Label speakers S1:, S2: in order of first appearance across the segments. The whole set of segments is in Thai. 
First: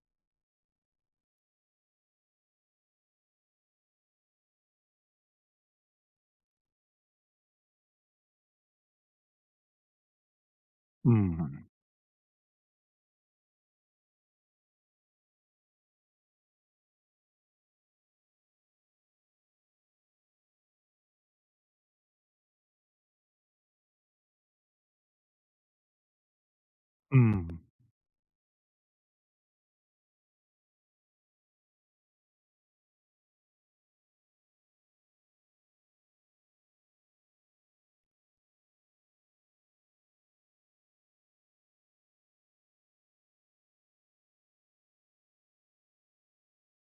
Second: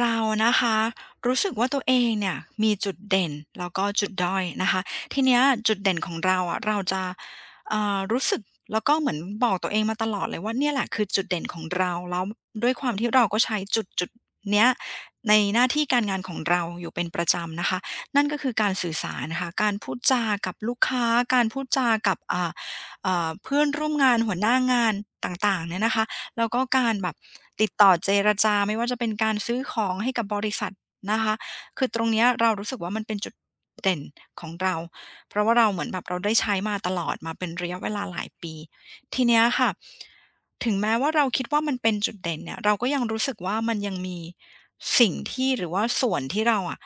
S1: เรานะคะรู้สึกว่าตัวเองเนี่ยมีจุดเด่นแล้วก็จุดด้อยนะคะทีเนี้ยจุดเด่นของเราอะเราจะเอ่ารู้สึกแล้วก็เหมือนบอกตัวเองมาตลอดเลยว่าเนี่ยแหละคือ
S2: อื
S1: จุดเด่นของ
S2: ม
S1: เราแล้วด้วยความที่เราก็ใช้จุดเนี้ยในหน้าที่การงานของเราอยู่เป็นประจำนะคะนั่นก็คือการสื่อสารนะค่ะการพูดจากับลูกค้าการพูดจากับเพื่อนร่วมงานหัวหน้างานต่างๆเนี่ยนะคะ แล้วก็การแบบ
S2: อืม
S1: ติดต่อเจรจาไม่ว่าจะเป็นการซื้อของให้กับบริษัทนะคะคือตรงเนี้ยเรารู้สึกว่ามันเป็นจุดเด่นของเราเพราะว่าเราเหมือนแบบเราได้ใช้มาตลอดมาเป็นระยะเวลาหลายปีทีเนี้ยค่ะถึงแม้ว่าเราคิดว่ามันเป็นจุดเด่นเนี่ยเราก็ยังรู้สึกว่ามันยังมีสิ่งที่หรือว่าส่วนที่เราอะ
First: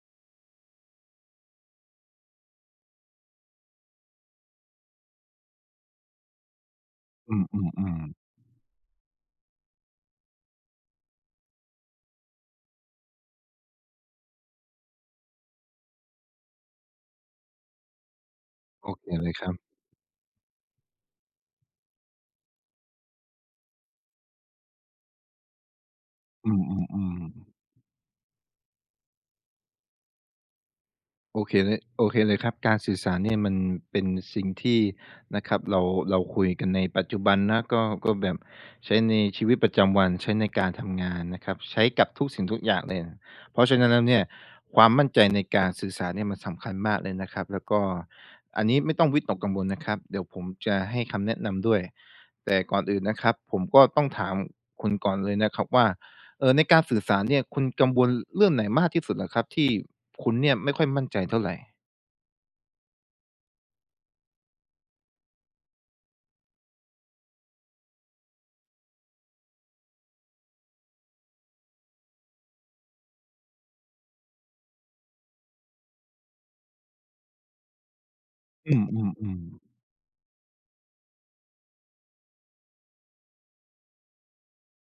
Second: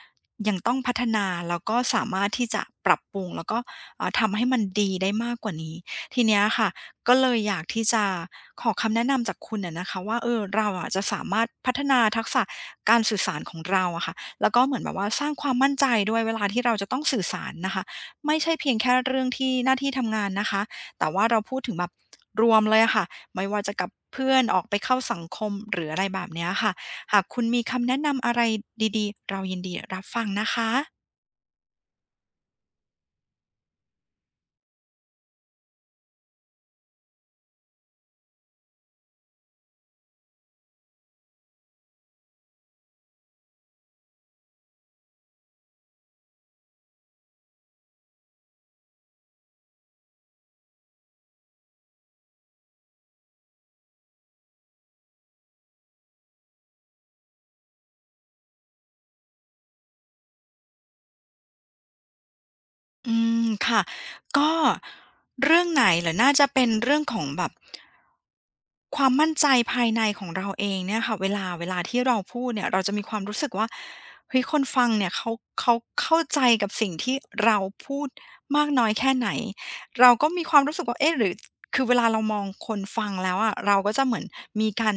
S1: ยังต้องพัฒนาแล้วก็สามารถที่จะปรับปรุงแล้วก็ทำให้มันดีได้มากกว่านี้ทีเนี้ยค่ะ ก็เล
S2: อื
S1: ยอยากที่
S2: ม
S1: จะ
S2: ๆๆ
S1: ขอคำแนะนำจากคุณน่ะนะคะว่าเออเราอะจะสามารถพัฒนาทักษะการสื่อสารของเราอะค่ะแล้วก็เหมือนแบบว่าสร้างความมั่นใจด้วยเวลาที่เราจะต้องสื่อสารนะคะไม่ใช่เพียง
S2: โอ
S1: แค่
S2: เค
S1: เรื่อ
S2: เล
S1: ง
S2: ยค
S1: ที่
S2: รับ
S1: หน้าที่ทำงานนะคะแต่ว่าเราพูดถึงแบบรวมเลยอะค่ะไม่ว่าจะกับเพื่อนออกไปเข้าสังคมหรืออะไรแบบเนี้
S2: อื
S1: ยค่ะ
S2: ม
S1: หากคุณ
S2: ๆ
S1: มี
S2: ๆ
S1: คำแนะนำอะไรดีๆเรายินดีรับฟังนะคะ
S2: โอเคเลยโอเคเลยครับ การสื่อสารเนี่ยมันเป็นสิ่งที่นะครับเราคุยกันในปัจจุบันนะก็แบบใช้ในชีวิตประจำวันใช้ในการทำงานนะครับใช้กับทุกสิ่งทุกอย่างเลยนะเพราะฉะนั้นแล้วเนี่ยความมั่นใจในการสื่อสารเนี่ยมันสำคัญมากเลยนะครับแล้วก็อันนี้ไม่ต้องวิตกกังวลนะครับเดี๋ยวผมจะให้คำแนะนำด้วยแต่ก่อนอื่นนะครับผมก็ต้องถามคุณก่อนเลยนะครับว่า ในการสื่อสารเนี่ยคุณกังวลเรื่องไหนมากที่สุดเหรอครับที่คุณเนี่ยไม่ค่อยมั่นใจเท่าไร
S1: อืมค่ะก็เรื่องไหนเหรอน่าจะเป็นเรื่องของแบบความมั่นใจภายในของเราเองเนี่ยค่ะเวลาที่เราพูดเนี่ยเราจะมีความรู้สึกว่าเฮ้ยคนฟังเนี่ยเขาเข้าใจกับสิ่งที่เราพูดมาก
S2: อื
S1: น้อยแค่ไหน
S2: มๆๆ
S1: เราก็มีความรู้สึกว่าเอ๊ะหรือคือเวลาเรามองคนฟังแล้วอะเราก็จะเหมือนมีการ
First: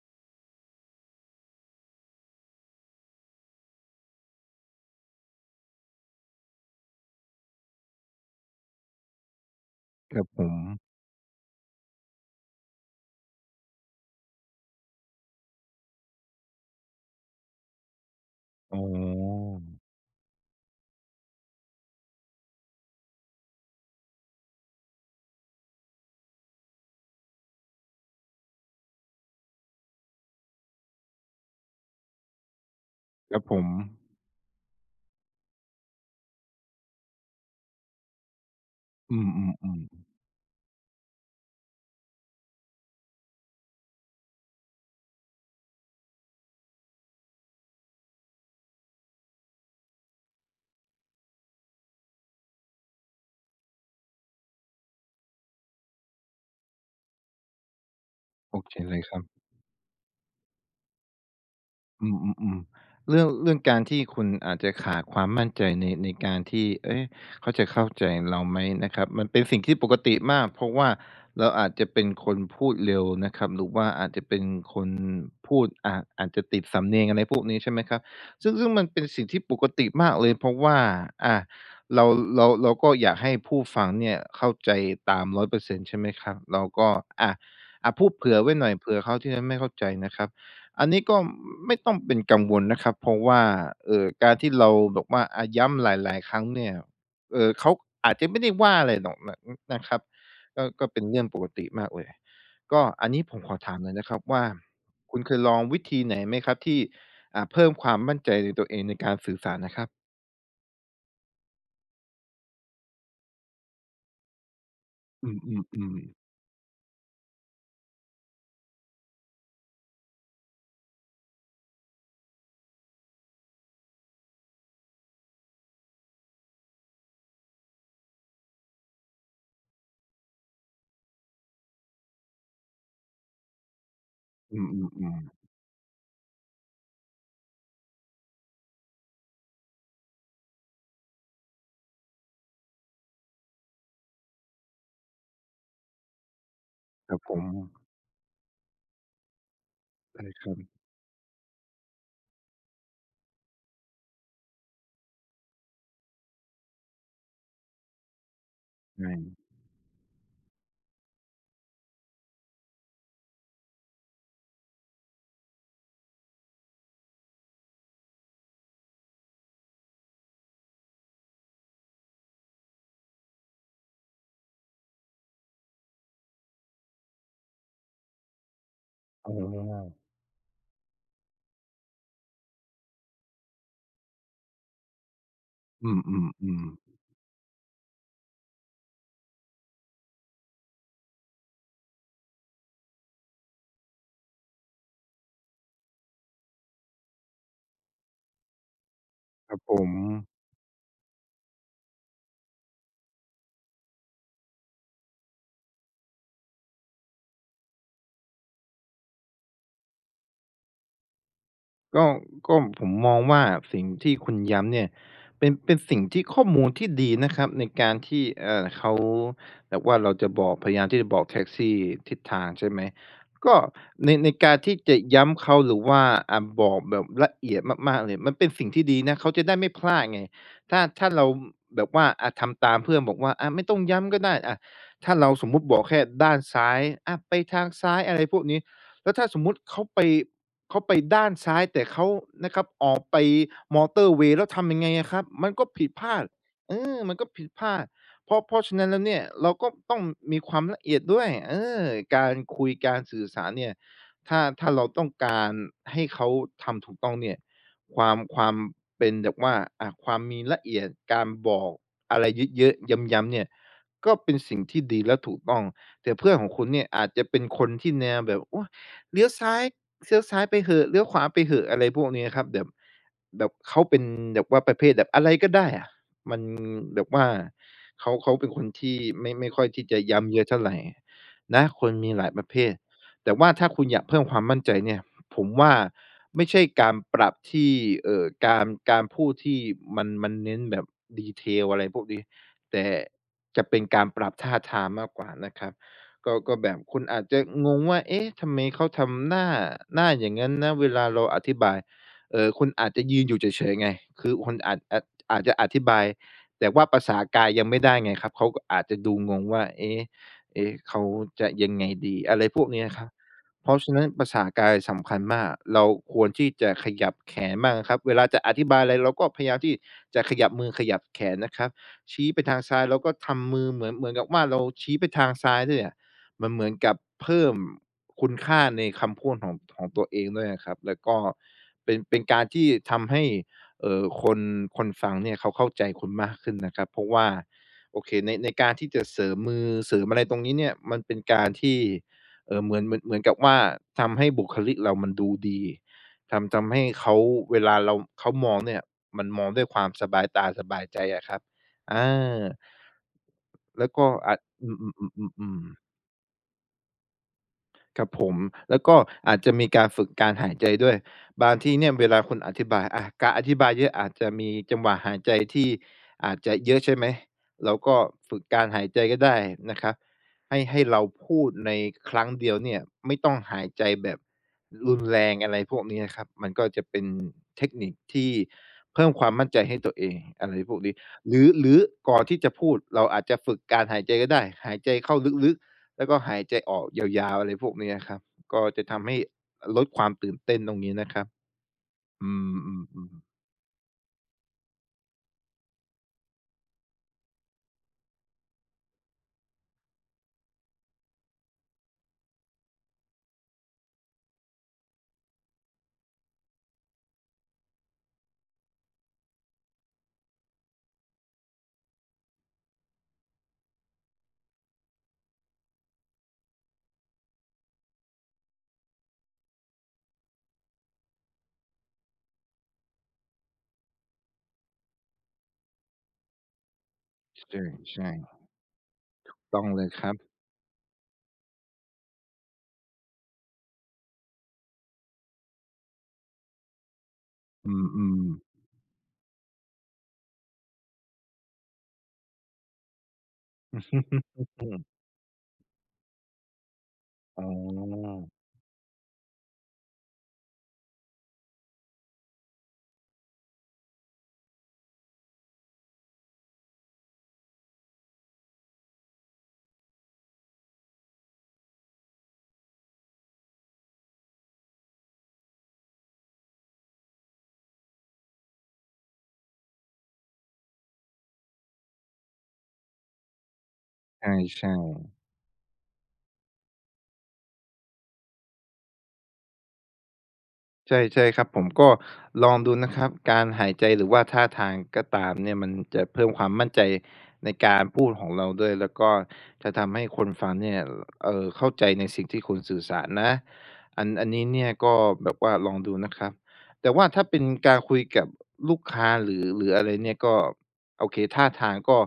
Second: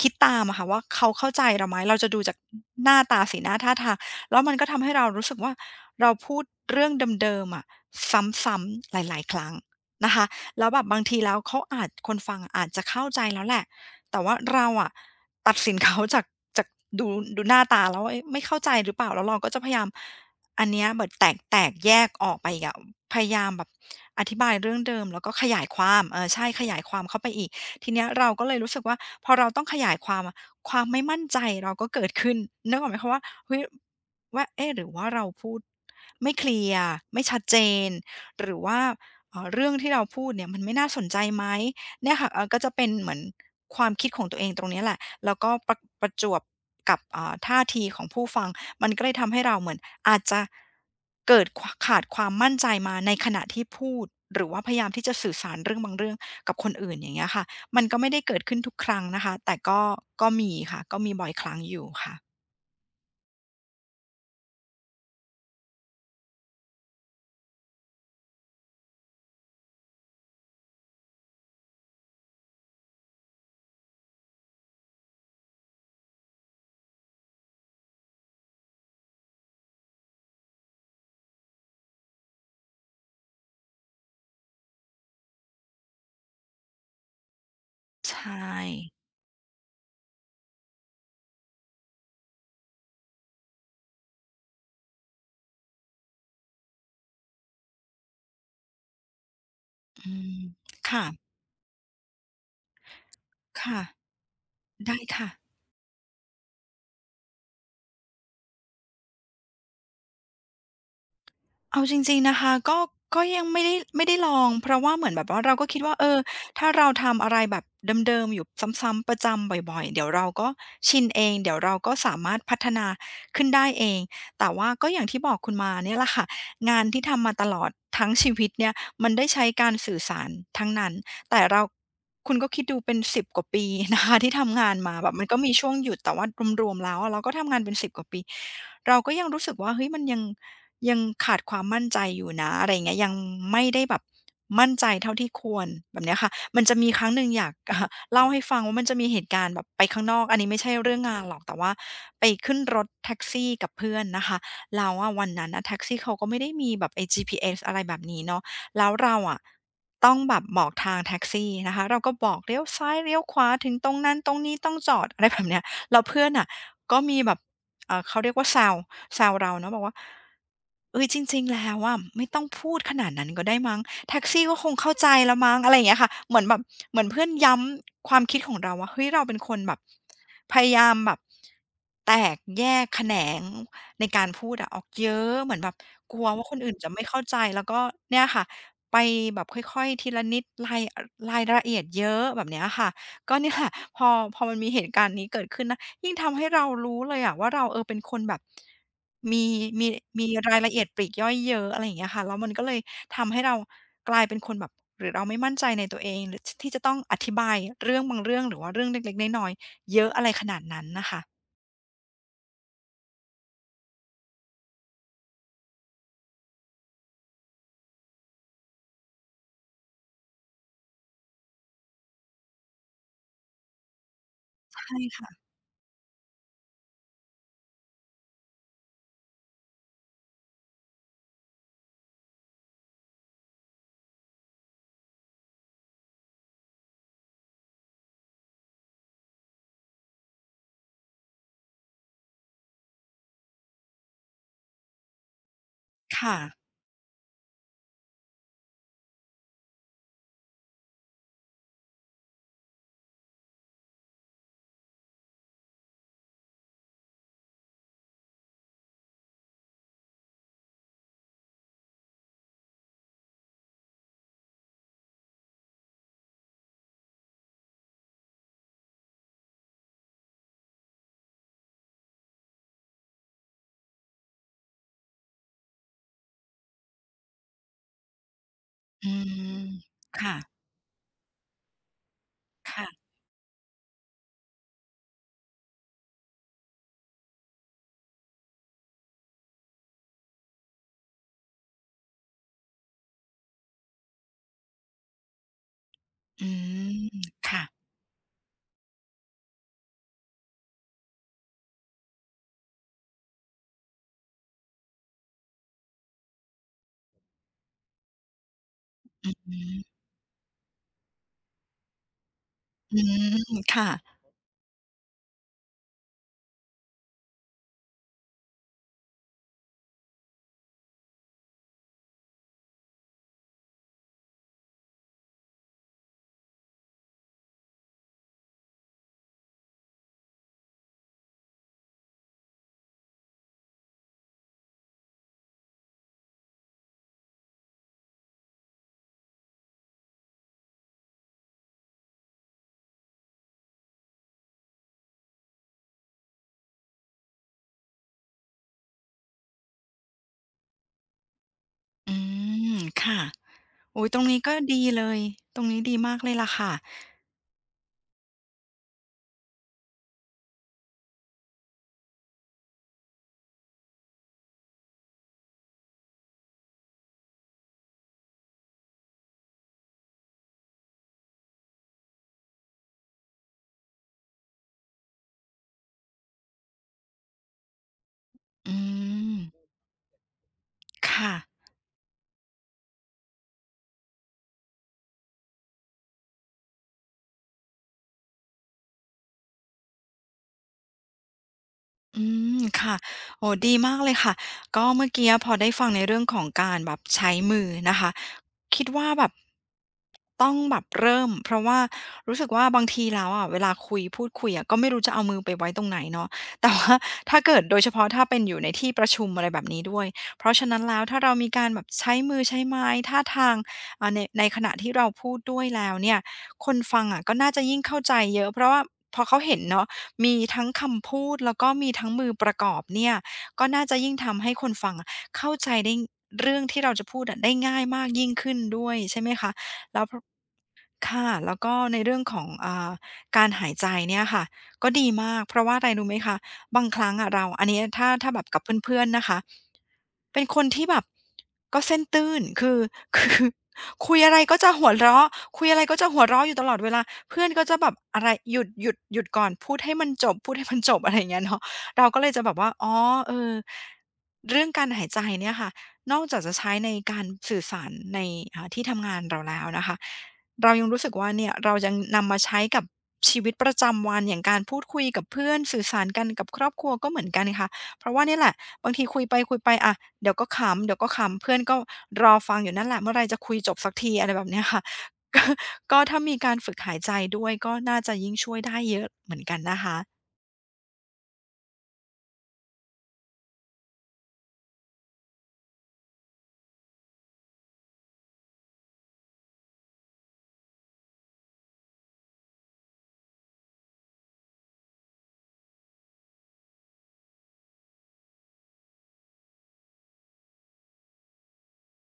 S1: คิดตามอะค่ะว่าเขาเข้าใจเราไหมเราจะดูจากหน้าตาสีหน้าท่าทางแล้วมันก็ทำให้เรารู้สึกว่า เราพูดเรื่องเดิมๆอะซ้ำๆหลายๆครั้งนะ
S2: ครั
S1: คะ
S2: บผม
S1: แล้วแบบบางทีแล้วเขาอาจคนฟังอาจจะเข้าใจแล้วแหละแต่ว่าเราอะตัดสินเขาจากดูดูหน้าตาแล้วว่าเอ๊ะไม่เข้าใจ
S2: อ๋
S1: หรือเปล่าแล้วเรา
S2: อ
S1: ก็จะพยายามอันเนี้ยแบบแตกแยกออกไปอีกอะพยายามแบบอธิบายเรื่องเดิมแล้วก็ขยายความเออใช่ขยายความเข้าไปอีกทีเนี้ยเราก็เลยรู้สึกว่าพอเราต้องขยายความอะความไม่มั่นใจเราก็เกิดขึ้นนึกออกไหมคะว่า
S2: ครับผ
S1: เฮ้ย
S2: ม
S1: ว่าเอ๊ะหรือว่าเราพูดไม่เคลียร์ไม่ชัดเจนหรือว่า
S2: อื
S1: เรื่อง
S2: ม
S1: ที่เรา
S2: ๆ
S1: พูดเนี่ยมันไม่น่าสนใจไหมเนี่ยค่ะก็จะเป็นเหมือนความคิดของตัวเองตรงเนี้ยแหละแล้วก็ประจวบกับท่าทีของผู้ฟังมันก็เลยทำให้เราเหมือนอาจจะเกิดขขาดความมั่นใจมาในขณะที่พูดหรือว่าพยายามที่จะสื่อสารเรื่องบางเรื่องกับคนอื่นอย่างเงี้ยค่ะมันก็ไม่ได้เกิด
S2: ๆ
S1: ขึ้
S2: โอ
S1: นทุ
S2: เค
S1: กค
S2: เล
S1: รั้
S2: ย
S1: ง
S2: ครั
S1: นะ
S2: บ
S1: คะแต่ก็ก็มีค่ะก็มีบ่อยครั้งอยู่
S2: อื
S1: ค่ะ
S2: มอืมอืมเรื่องการที่คุณอาจจะขาดความมั่นใจในการที่เอ้ยเขาจะเข้าใจเราไหมนะครับมันเป็นสิ่งที่ปกติมากเพราะว่าเราอาจจะเป็นคนพูดเร็วนะครับหรือว่าอาจจะเป็นคนพูดอาจจะติดสำเนียงอะไรพวกนี้ใช่ไหมครับซึ่งมันเป็นสิ่งที่ปกติมากเลยเพราะว่าอ่ะเราเราก็อยากให้ผู้ฟังเนี่ยเข้าใจตาม100%ใช่ไหมครับเราก็อะอะพูดเผื่อไว้
S1: ใช่
S2: หน่อยเผื่อเขาที่จะไม่เข้าใจนะครับ อันนี้ก็ไม่ต้องเป็นกังวลนะครับเพราะว่าการที่เราบอกว่าอะย้ำหลายๆครั้งเนี่ยเขาอาจจะไม่ได้ว่าอะไรหรอกนะนะครับ
S1: อืม
S2: ก็เป็นเรื่อ
S1: ค่ะ
S2: งปกติมากเลยก็อันนี้ผมขอถา
S1: ค่ะ
S2: มหน่อยนะครับว่า
S1: ได้
S2: คุณ
S1: ค่ะ
S2: เคยลองวิธีไหนไหมครับที่อ่าเพิ่มความมั่นใจในตัวเองในการสื่อสารนะครับ
S1: เอาจริงๆนะคะก็ก็ยังไม่ได้ลองเพราะว่าเหมือนแบบ
S2: อื
S1: ว่าเราก็คิดว่า
S2: ม
S1: เอ
S2: ๆ
S1: อ
S2: ๆ
S1: ถ้าเราทำอะไรแบบเดิมๆอยู่ซ้ำๆประจำบ่อยๆเดี๋ยวเราก็ชินเองเดี๋ยวเราก็สามารถพัฒนาขึ้นได้เองแต่ว่าก็อย่างที่บอกคุณมาเนี่ยแหละค่ะงานที่ทำมาตลอดทั้งชีวิตเนี่ยมันได้ใช้การสื่อสารทั้งนั้น แต่เราคุณก็คิดดูเป็นสิบกว่าปี นะคะที่
S2: อื
S1: ทำงานมาแบบ
S2: ม
S1: มัน
S2: ๆ
S1: ก็
S2: ๆ
S1: มีช่วงหยุดแต่ว่ารวมๆแล้วอะเราก็ทำงานเป็นสิบกว่าปีเราก็ยังรู้สึกว่าเฮ้ยมันยังขาดความมั่นใจอยู่นะอะไรอย่างเงี้ยยังไม่ได้แบบมั่นใจเท่าที่ควรแบบเนี้ยค่ะมันจะมีครั้
S2: ค
S1: ง
S2: รั
S1: ห
S2: บ
S1: นึ่ง
S2: ผ
S1: อ
S2: ม
S1: ยาก เล่าให้ฟังว่ามันจะมีเหตุการณ์แบบไปข้างนอ
S2: ใช่
S1: กอัน
S2: ค
S1: นี้
S2: รับ
S1: ไม่ใช่เรื่องงานหรอกแต่ว่าไปขึ้นรถแท็กซี่กับเพื่อนนะคะแล้วอะวันนั้นน่ะแท็กซี่เขาก็ไม่ได้มีแบบไอ้ GPS อะไรแบบนี้เนาะ แล้ว
S2: ใช่
S1: เราอะต้องแบบบอกทางแท็กซี่นะคะเราก็บอกเลี้ยวซ้ายเลี้ยวขวาถึงตรงนั้นตรงนี้ต้องจอดอะไรแบบเนี้ยแล้วเพื่อนอ่ะก็มีแบบเขาเรียกว่าแซวแซวเราเนาะบอกว่าเอ้ยจริงๆแล้วว่าไม่ต้องพูดขนาดนั้นก็ได้มั้งแท็กซี่ก็คงเข้าใจละมั้งอะไรอย่างเงี้ยค่ะเหมือนแบบเหมือนเพื่อนย้ำความคิดของเราว่าเฮ้ยเรา
S2: อ๋
S1: เป็นคนแบบ
S2: อ
S1: พยายามแบบแตกแยกแขนงในการพูดอะออกเยอะเหมือนแบบ
S2: อื
S1: กลัวว่าคน
S2: ม
S1: อื่
S2: ๆ
S1: น
S2: ๆ
S1: จะไม่เข้าใจแล้วก็เนี่ยค่ะ ไปแบบค่อยๆทีละนิดรายละเอียดเยอะแบบเนี้ยค่ะก็เนี่ยแหละพอพอมันมีเหตุการณ์นี้เกิดขึ้นนะยิ่งทำให้เรารู้เลยอะว่าเราเออเป็นคนแบบมี
S2: ครับผ
S1: มี
S2: ม
S1: มีรายละเอียดปลีกย่อยเยอะอะไรอย่างเงี้ยค่ะแล้วมันก็เลยทำให้เรากลายเป็นคนแบบหรือเราไม่มั่นใจในตัวเองหรือที่จะต้องอธิบายเรื่องบางเรื่องหรือว่าเรื่องเล็กๆน้อยๆเยอะอะไรขนาดนั้นน่ะค่ะ
S2: ก็ก็ผมมองว่าสิ่งที่คุณย้ำเนี่ยเป็นสิ่งที่ข้อมูลที่ดีนะครับในการที่เขาแบบว่าเราจะบอกพยายามที่จะบอกแท็กซี่ทิศทางใช่ไหมก็ในการที่
S1: ใช่
S2: จะ
S1: ค่ะ
S2: ย้ำเขาหรือว่าอ่าบอกแบบละเอียดมากๆเลยมันเป็นสิ่งที่ดีนะเขาจะได้ไม่พลาดไงถ้าเราแบบว่าอ่าทำตามเพื่อนบอกว่าอ่าไม่ต้องย้ำก็ได้อ่าถ้าเราสมมุติบอกแค่ด้านซ้ายอ่าไปทางซ้ายอะไรพวกนี้แล้วถ้าสมมุติเขาไป เขาไปด้านซ้ายแต่เขานะครับออกไปมอเตอร์เวย์แล้วทำยังไงอะครับมันก็ผิดพลาด
S1: ค่ะ
S2: เออมันก็ผิดพลาดเพราะฉะนั้นแล้วเนี่ยเราก็ต้องมีความละเอียดด้วยเออการคุยการสื่อสารเนี่ยถ้าเราต้องการให้เขาทำถูกต้องเนี่ยความเป็นแบบว่าอะความมีละเอียดการบอกอะไรเยอะๆย้ำๆเนี่ยก็เป็นสิ่งที่ดีและถูกต้องแต่เพื่อนของคุณเนี่ยอาจจะเป็นคนที่แนวแบบโอ๊ยเลี้ยวซ้าย เลี้ยวซ้ายไปเหอะเลี้ยวขวาไปเหอะอะไรพวกนี้ครับแบบเขาเป็นแบบว่าประเภทแบบอะไรก็ได้อะมันแบบว่าเขาเป็นคนที่
S1: อื
S2: ไม่ค่
S1: ม
S2: อยที่จะย้ำ
S1: ค่ะ
S2: เยอะเท่าไรนะคนมีหลายประเภท
S1: ค่ะ
S2: แต่ว่าถ้าคุณอยากเพิ่มความมั่นใจเนี่ยผมว่าไม่ใช่การปรับที่เอ่อการการพูดที่มันเน้นแบบ detail อะไรพวกนี้แต่จะเป็นการปรับท่าทางมากกว่านะครับ ก็
S1: อื
S2: ก็แบบคุณ
S1: ม
S2: อาจจะ
S1: ค่ะ
S2: งงว่าเอ๊ะทำไมเขาทำหน้าหน้าอย่างงั้นนะเวลาเราอธิบายคุณอาจจะยืนอยู่เฉยๆไงคือคุณอาจจะอธิบายแต่ว่าภาษากายยังไม่ได้ไงครับเขาก็อาจจะดูงง
S1: อื
S2: ว่า
S1: ม
S2: เอ๊ะเอ๊ะเขาจะยังไงดีอะไรพวกนี้
S1: อื
S2: ครับ
S1: ม
S2: เพราะ
S1: ค่ะ
S2: ฉะนั้นภาษากายสำคัญมากเราควรที่จะขยับแขนบ้างครับเวลาจะอธิบายอะไรเราก็พยายามที่จะขยับมือขยับแขนนะครับชี้ไปทางซ้ายเราก็ทำมือเหมือนกับว่าเราชี้ไปทางซ้ายด้วยอะ มันเหมือนกับเพิ่มคุณค่าในคำพูดของตัวเองด้วยนะครับแล้วก็เป็นการที่ทำให้เอ่อคนคนฟังเนี่ยเขาเข้าใจคุณมากขึ้นนะครับเพราะว่าจะเสริมมือเสริมอะไรตรงนี้เนี่ยมันเป็นการที่เออเหมือนกับว่าทำให้บุคลิกเรามันดูดีทำให้เขาเวลาเราเขามองเนี่ยมันมองด้วยความสบายตาสบายใจอะครับ
S1: อื
S2: อา
S1: มค่ะ
S2: แล้ว
S1: โอ้
S2: ก็
S1: ยตรง
S2: อะ
S1: นี้ก็
S2: อืม
S1: ดี
S2: อม
S1: เล
S2: อื
S1: ย
S2: มอืม
S1: ตรงนี้ดีมากเลยล่ะค่ะ
S2: ครับผมแล้วก็อาจจะมีการฝึกการหายใจด้วยบางที่เนี่ยเวลาคุณอธิบายอะการอธิบายเยอะอาจจะมีจังหวะหายใจที่อาจจะเยอะใช่ไหมเราก็ฝึกการหายใจก็ได้นะครับให้เราพูดในครั้งเดียวเนี่ยไม่ต้องหายใจแบบรุนแรงอะไรพวกนี้นะครับมันก็จะเป็นเทคนิคที่
S1: อื
S2: เพิ่มความ
S1: ม
S2: มั่นใจให้ตัวเองอะไรพวกนี้
S1: ค่ะ
S2: หรือก่อนที่จะพูดเราอาจจะฝึกการหายใจก็ได้หายใจเข้าลึกๆ แล้วก็หายใจออกยาวๆอะไรพวกเนี้ยครับก็จะทำให้ลดความตื่นเต้นตรงนี้นะครับ
S1: อื
S2: อื
S1: มค่ะ
S2: มๆ
S1: โอ้ดีมากเลยค่ะก็เมื่อกี้พอได้ฟังในเรื่องของการแบบใช้มือนะคะคิดว่าแบบต้องแบบเริ่มเพราะว่ารู้สึกว่าบางทีแล้วอะเวลาคุยพูดคุยอะก็ไม่รู้จะเอามือไปไว้ตรงไหนเนาะ แต่ว่าถ้าเกิดโดยเฉพาะถ้าเป็นอยู่ในที่ประชุมอะไรแบบนี้ด้วยเพราะฉะนั้นแล้วถ้าเรามีการแบบใช้มือใช้ไม้ท่าทางในในขณะที่เราพูดด้วยแล้วเนี่ยคนฟังอะก็น่าจะยิ่งเข้าใจเยอะเพราะว่าพอเขาเห็นเนาะ มีทั้งคำพูดแล้วก็มีทั้งมือประกอบเนี่ยก็น่าจะยิ่งทำให้คนฟังอะเข้าใจได้เรื่องที่เราจะพูดอะ
S2: ๆ
S1: ได้
S2: ใช่
S1: ง่ายมาก
S2: ใช่
S1: ยิ่งขึ้นด้วยใช่ไหม
S2: ถูก
S1: คะ
S2: ต้องเลย
S1: แล้
S2: ค
S1: ว
S2: รั
S1: พ
S2: บ
S1: ค่ะแล้วก็ในเรื่องของการหายใจเนี่ยค่ะก็ดีมากเพราะว่าอะไรรู้ไหมคะบางครั้งอะเราอัน
S2: อื
S1: นี้ถ้า
S2: ม
S1: ถ้า
S2: ๆ
S1: แบบกับเพื่อนๆนะคะเป็นคนที่แบบก็เส้นตื้นคือ คุยอะไรก็จะ หัวเราะคุยอะไรก็จะหัวเราะอยู่ตลอดเวลาเพื่
S2: อ๋
S1: อนก็จะแบบ
S2: อ
S1: อะไรหยุดก่อนพูดให้มันจบพูดให้มันจบ อะไรอย่างเงี้ยเนาะเราก็เลยจะแบบว่าอ๋อเออเรื่องการหายใจเนี่ยค่ะนอกจากจะใช้ในการสื่อสารในที่ทำงานเราแล้วนะคะ เรายังรู้สึกว่าเนี่ยเรายังนำมาใช้กับชีวิตประจำวันอย่างการพูดคุยกับเพื่อนสื่อสารกันกับครอบครัวก็เหมือนกันค่ะเพราะว่าเนี่ยแหละบางทีคุยไปคุยไปอะเดี๋ยวก็ขำเดี๋ยวก็ขำเพื่อนก็รอฟังอยู่นั่นแหละเมื่อไรจะคุยจบสักที
S2: ใ
S1: อะไรแบบเนี้ย
S2: ช่
S1: ค่ะ
S2: ๆ
S1: ก็ก็ถ้ามีการฝึกหายใจด้วยก็น่าจะยิ่งช่วยได้เยอะเหมือนกันนะคะ
S2: ใช่ใช่ครับผมก็ลองดูนะครับการหายใจหรือว่าท่าทางก็ตามเนี่ยมันจะเพิ่มความมั่นใจในการพูดของเราด้วยแล้วก็จะทำให้คนฟังเนี่ยเข้าใจในสิ่งที่คุณสื่อสารนะอันนี้เนี่ยก็แบบว่าลองดูนะครับแต่ว่าถ้าเป็นการคุยกับลูกค้าหรืออะไรเนี่ยก็โอเคท่าทางก็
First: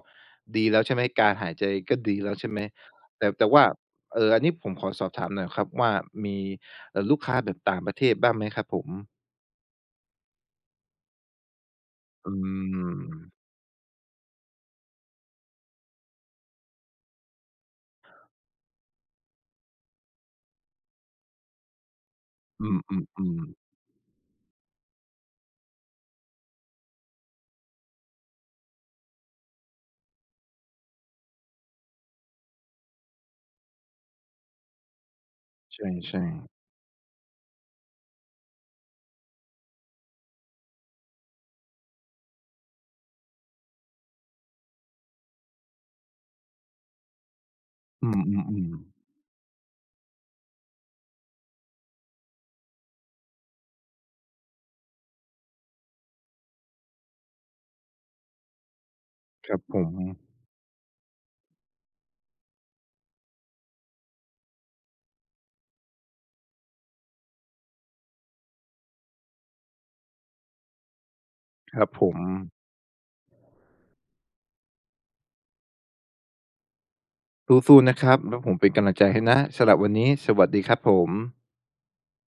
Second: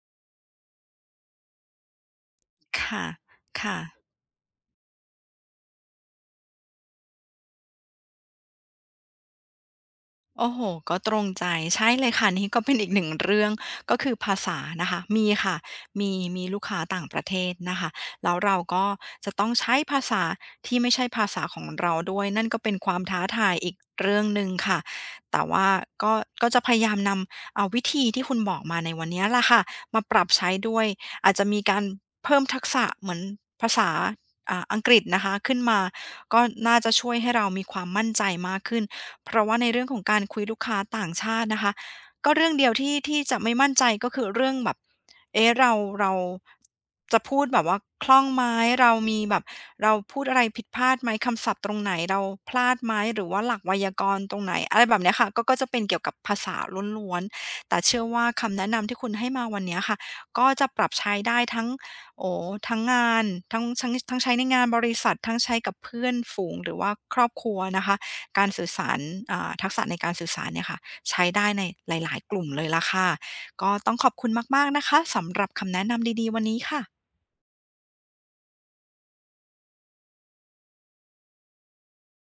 S2: ดีแล้วใช่ไหมการหายใจก็ดีแล้วใช่ไหม
S1: ค่ะ
S2: แต่ว่า
S1: ค่ะ
S2: อันนี้ผมขอสอบถามหน่อยครับว่ามี ลูกค้าแบบต่างประเทศบ้างไหมครับผม
S1: โอ้โฮก็ตรงใจใช่เลยค่ะ
S2: อื
S1: นี่ก็เป็นอีกห
S2: ม
S1: นึ่งเรื่องก็คือภาษานะคะมีค่ะมีลูกค้าต่างประเทศนะคะแล้วเราก็จะต้องใช้ภาษาที่ไม่ใช่ภาษาของเราด้วยนั่นก็
S2: อื
S1: เป็นความท้า
S2: ม
S1: ทาย
S2: ๆๆ
S1: อีกเรื่องหนึ่งค่ะแต่ว่าก็ก็จะพยายามนำเอาวิธีที่คุณบอกมาในวันเนี้ยแหละค่ะมาปรับใช้ด้วยอาจจะมีการเพิ่มทักษะเหมือนภาษาอังกฤษนะคะขึ้นมา
S2: ใช่
S1: ก็
S2: ๆ
S1: น่าจะช่วยให้เรามีความมั่นใจมากขึ้น เพราะว่าในเรื่องของการคุยลูกค้าต่างชาตินะคะก็เรื่องเดียวที่จะไม่มั่นใจก็คือเรื่องแบบเอ๊ะเราจะพูดแบบว่าค
S2: อื
S1: ล่องไหม
S2: มๆๆ
S1: เรามีแบบเราพูดอะไรผิดพลาดไหมคำศัพท์ตรงไหนเราพลาดไหมหรือว่าหลักไวยากรณ์ตรงไหนอะไรแบบเนี้ยค่ะก็ก็จะเป็นเกี่ยวกับภาษาล้วนๆแต่เชื่อว่าคำแนะนำที่คุณให้มา
S2: ครั
S1: วั
S2: บ
S1: น
S2: ผ
S1: เนี้ย
S2: ม
S1: ค่ะก็จะปรับใช้ได้ทั้งโอ้ทั้งงานทั้งใช้ในงานบริษัททั้งใช้กับเพื่อนฝูงหรือว่าครอบครัวนะคะ การสื่อสารอ่าทักษะในการสื่อสารเนี่ยค่ะใช้ได้ใน
S2: ครับ
S1: ห
S2: ผ
S1: ลา
S2: ม
S1: ยๆกลุ่มเลยล่ะค่ะก็ต้องขอบคุณมากๆนะคะสำหรับคำแนะนำดีๆวันนี้ค่ะ
S2: สู้ๆนะครับ แล้วผมเป็นกำลังใจให้นะสำหรับวันนี้ สวัสดีครับผม